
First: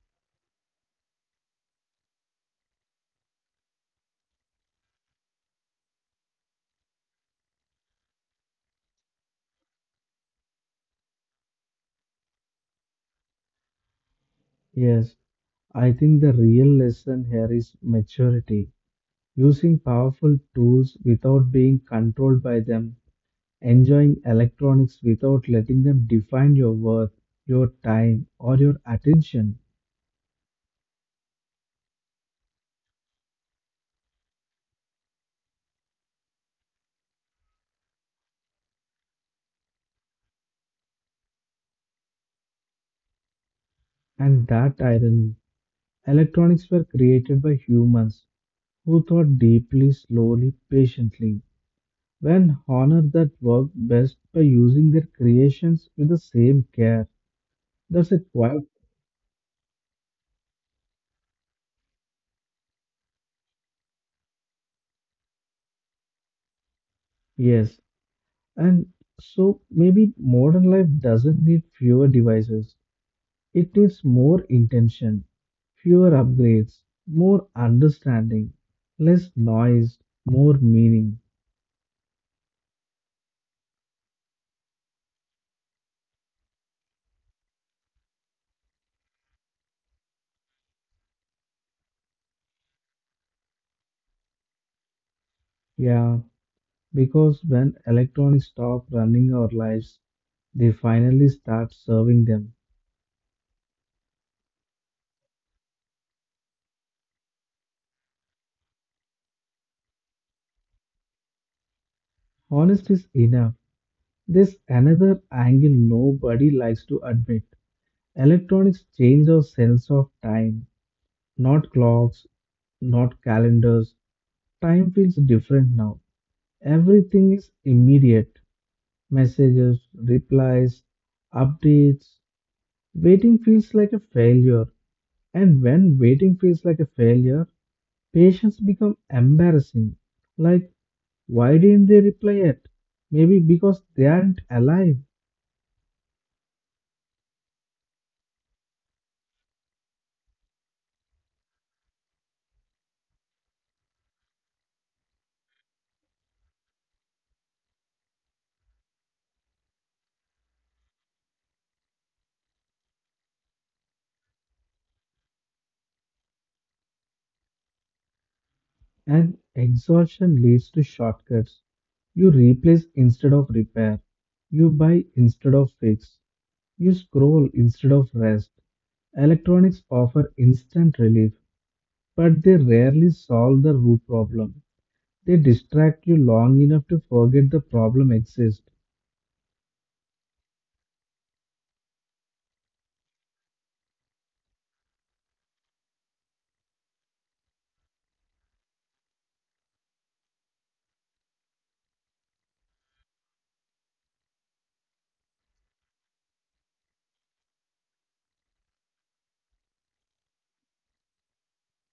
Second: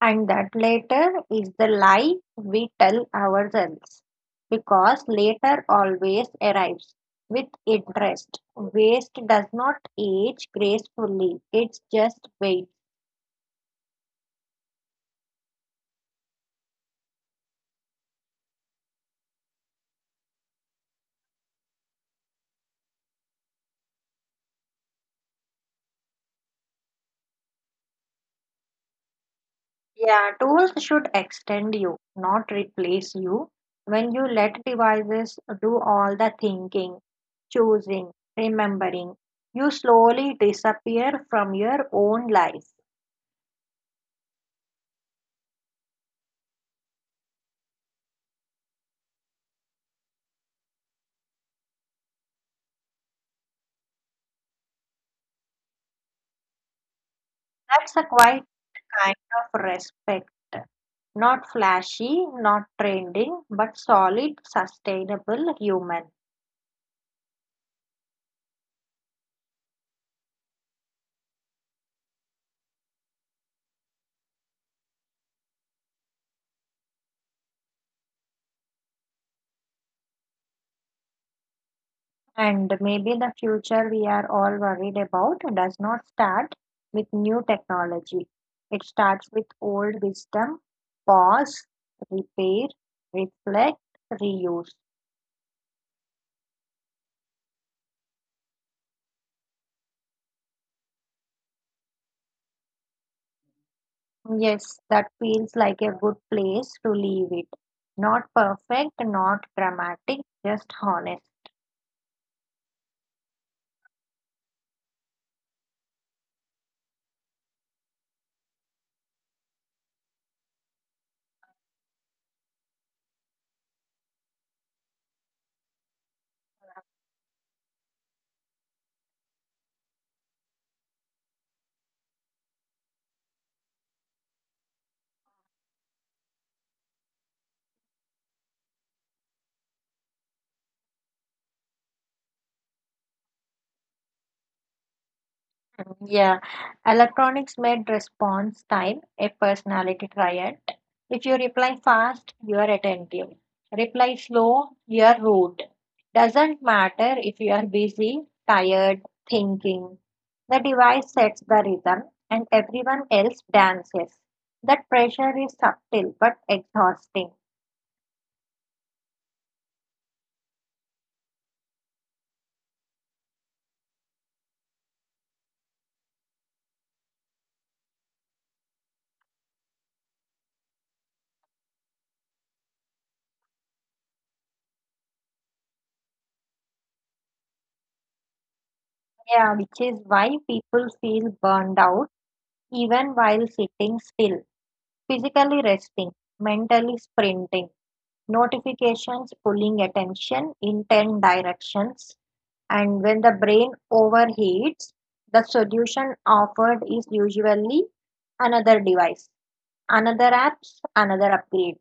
B: And that later is the lie we tell ourselves, because later always arrives with interest. Waste does not age gracefully, it's just waits.
A: Yes, I think the real lesson here is maturity. Using powerful tools without being controlled by them, enjoying electronics without letting them define your worth, your time, or your attention.
B: Yeah, tools should extend you, not replace you. When you let devices do all the thinking, choosing, remembering, you slowly disappear from your own life.
A: And that irony, electronics were created by humans who thought deeply, slowly, patiently, when honored that work best by using their creations with the same care.
B: That's a
A: That's a
B: quite
A: quite,
B: kind of respect. Not flashy, not trending, but solid, sustainable, human.
A: yes. And so maybe modern life doesn't need fewer devices. It needs more intention, fewer upgrades, more understanding, less noise, more meaning.
B: And maybe the future we are all worried about does not start with new technology. It starts with old wisdom, pause, repair, reflect, reuse.
A: Yeah, because when electronics stop running our lives, they finally start serving them.
B: Yes, that feels like a good place to leave it. Not perfect, not dramatic, just honest.
A: Honest is enough. There's another angle nobody likes to admit. Electronics change our sense of time, not clocks, not calendars. Time feels different now. Everything is immediate. Messages, replies, updates. Waiting feels like a failure, and when waiting feels like a failure, patience become embarrassing. Like, why didn't they reply yet? Maybe because they aren't alive,
B: Yeah, electronics made response time a personality triad. If you reply fast, you are attentive. Reply slow, you are rude. Doesn't matter if you are busy, tired, thinking. The device sets the rhythm and everyone else dances. That pressure is subtle but exhausting.
A: and exhaustion leads to shortcuts. You replace instead of repair. You buy instead of fix. You scroll instead of rest. Electronics offer instant relief, but they rarely solve the root problem. They distract you long enough to forget the problem exists.
B: Yeah, which is why people feel burned out even while sitting still, physically resting, mentally sprinting. Notifications pulling attention in ten directions. And when the brain overheats, the solution offered is usually another device, another apps, another upgrade.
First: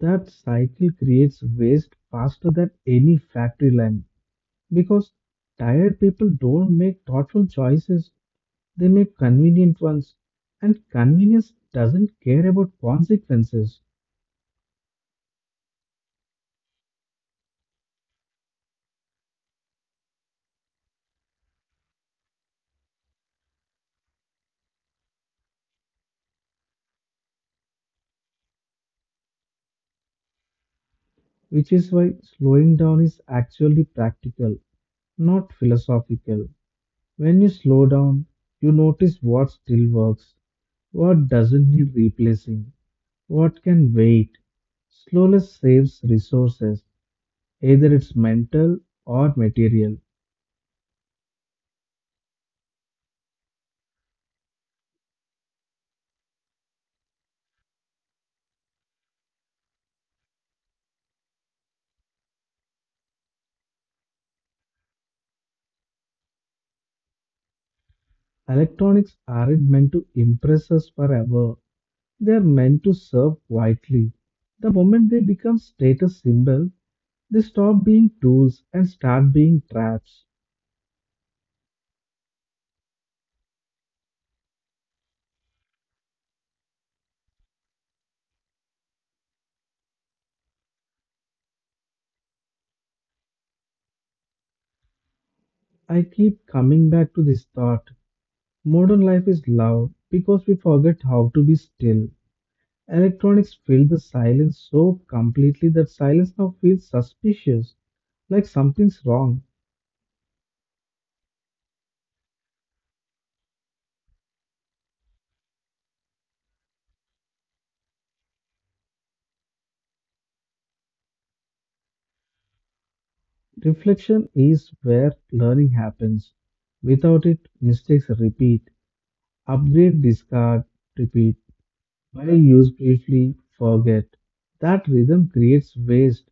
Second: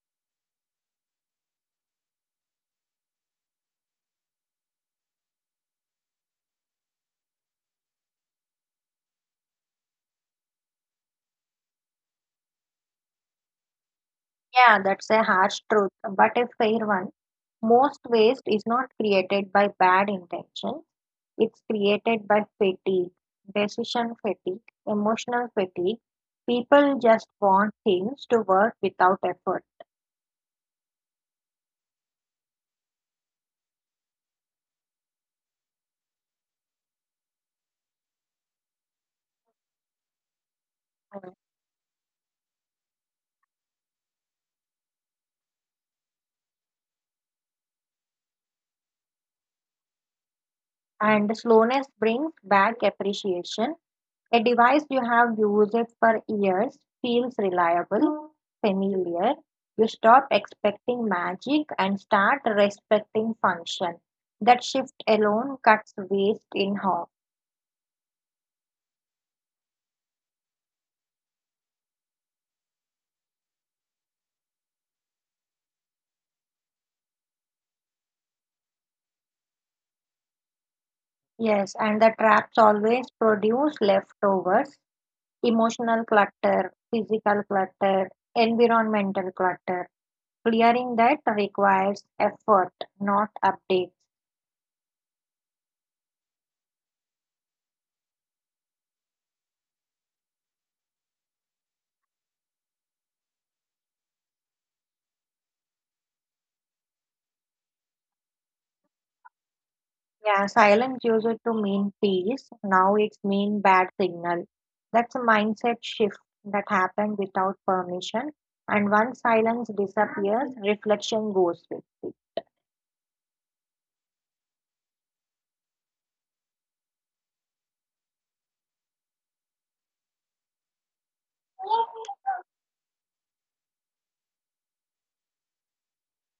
A: That cycle creates waste faster than any factory line because tired people don't make thoughtful choices, they make convenient ones, and convenience doesn't care about consequences,
B: Yeah, that's a harsh truth, but a fair one. Most waste is not created by bad intention, it's created by fatigue, decision fatigue, emotional fatigue. People just want things to work without effort.
A: which is why slowing down is actually practical, not philosophical. When you slow down, you notice what still works, what doesn't need replacing, what can wait? Slowness saves resources, either it's mental or material.
B: And slowness brings back appreciation. A device you have used it for years feels reliable, familiar. You stop expecting magic and start respecting function. That shift alone cuts waste in half.
A: Electronics aren't meant to impress us forever, they are meant to serve quietly. The moment they become status symbols, they stop being tools and start being traps.
B: Yes, and the traps always produce leftovers, emotional clutter, physical clutter, environmental clutter. Clearing that requires effort, not updates.
A: I keep coming back to this thought. Modern life is loud because we forget how to be still. Electronics filled the silence so completely that silence now feels suspicious, like something's wrong.
B: Yeah, silence used to mean peace. Now it's mean bad signal. That's a mindset shift that happened without permission. And once silence disappears, reflection goes with it.
A: Reflection is where learning happens. Without it, mistakes repeat. Upgrade, discard, repeat. While used briefly, forget. That rhythm creates waste,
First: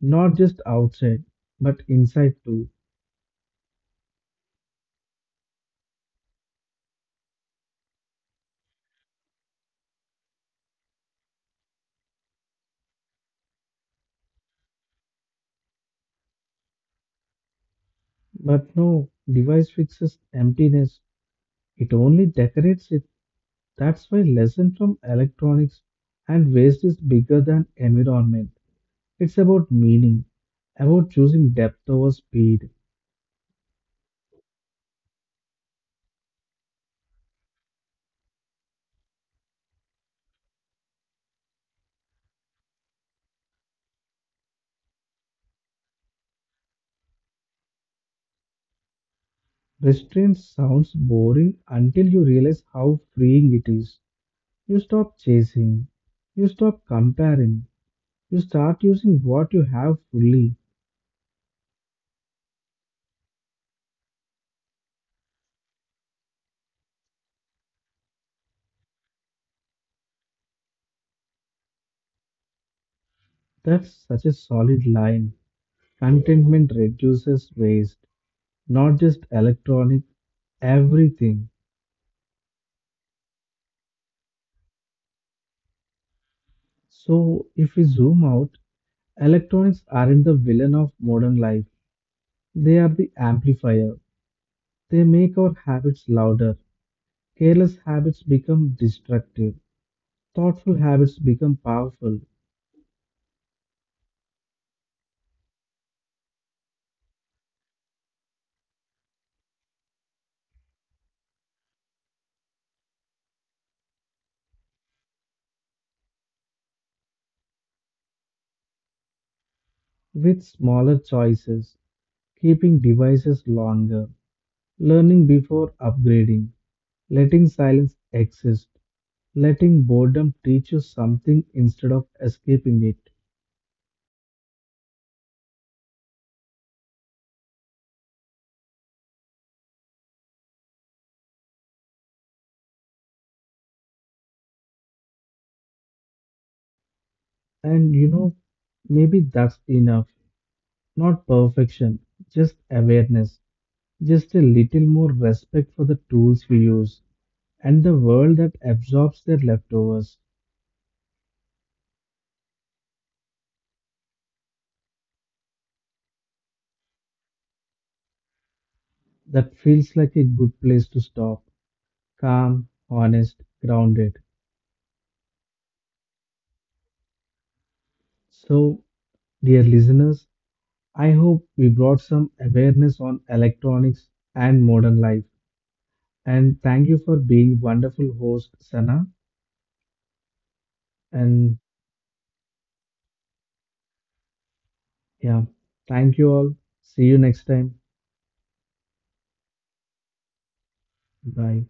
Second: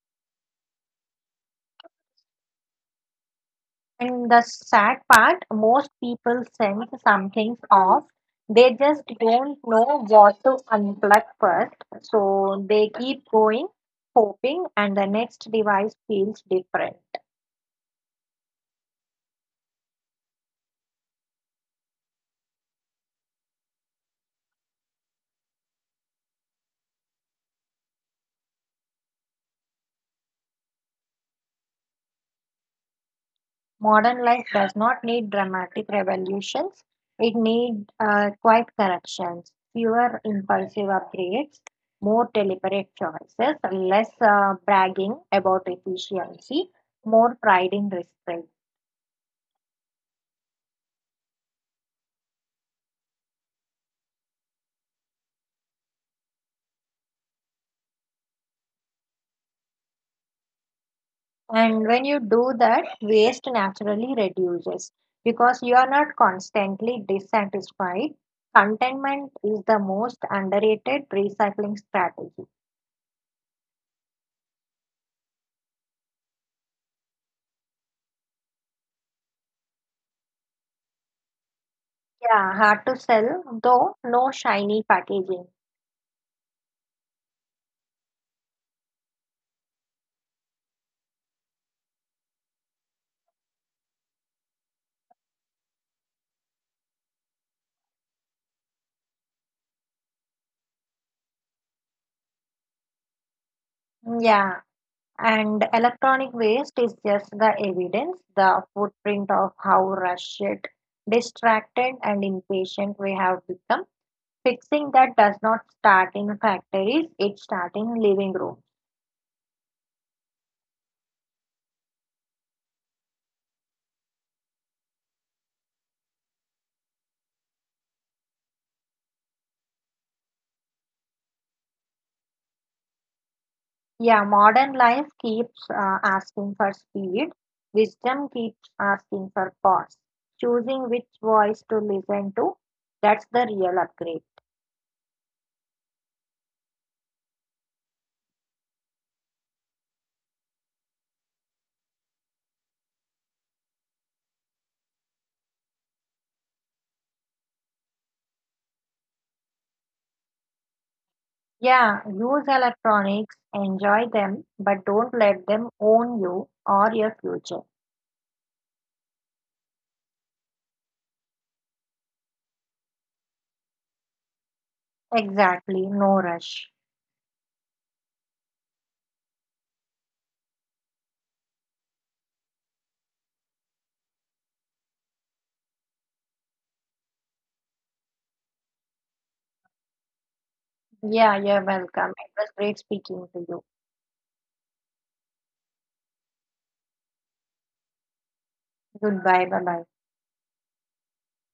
A: not just outside, but inside too.
B: And the sad part, most people sense something's off. They just don't know what to unplug first. So they keep going, hoping, and the next device feels different.
A: But no, device fixes emptiness, it only decorates it. That's why lesson from electronics and waste is bigger than environment. It's about meaning, about choosing depth over speed.
B: Modern life does not need dramatic revolutions. It needs uh, quiet corrections, fewer impulsive upgrades, more deliberate choices, less uh, bragging about efficiency, more pride in restraint.
A: Restraint sounds boring until you realize how freeing it is. You stop chasing, you stop comparing, you start using what you have fully.
B: And when you do that, waste naturally reduces because you are not constantly dissatisfied. Contentment is the most underrated recycling strategy.
A: That's such a solid line. Contentment reduces waste, not just electronic, everything.
B: Yeah, hard to sell, though, no shiny packaging.
A: So if we zoom out, electronics aren't the villain of modern life, they are the amplifier. They make our habits louder. Careless habits become destructive. Thoughtful habits become powerful.
B: Yeah, and electronic waste is just the evidence, the footprint of how rushed, distracted, and impatient we have become. Fixing that does not start in factories, it starts in living rooms.
A: With smaller choices, keeping devices longer, learning before upgrading, letting silence exist, letting boredom teach you something instead of escaping it.
B: Yeah, modern life keeps uh, asking for speed, wisdom keeps asking for pause. Choosing which voice to listen to, that's the real upgrade.
A: And you know, maybe that's enough. Not perfection, just awareness. Just a little more respect for the tools we use and the world that absorbs their leftovers.
B: Yeah, use electronics, enjoy them, but don't let them own you or your future.
A: That feels like a good place to stop. Calm, honest, grounded.
B: Exactly, no rush.
A: So, dear listeners, I hope we brought some awareness on electronics and modern life. And thank you for being wonderful host, Sana.
B: Yeah,
A: And
B: you're welcome. It was great speaking to you.
A: yeah, thank you all. See you next time.
B: Goodbye, bye bye.
A: Bye.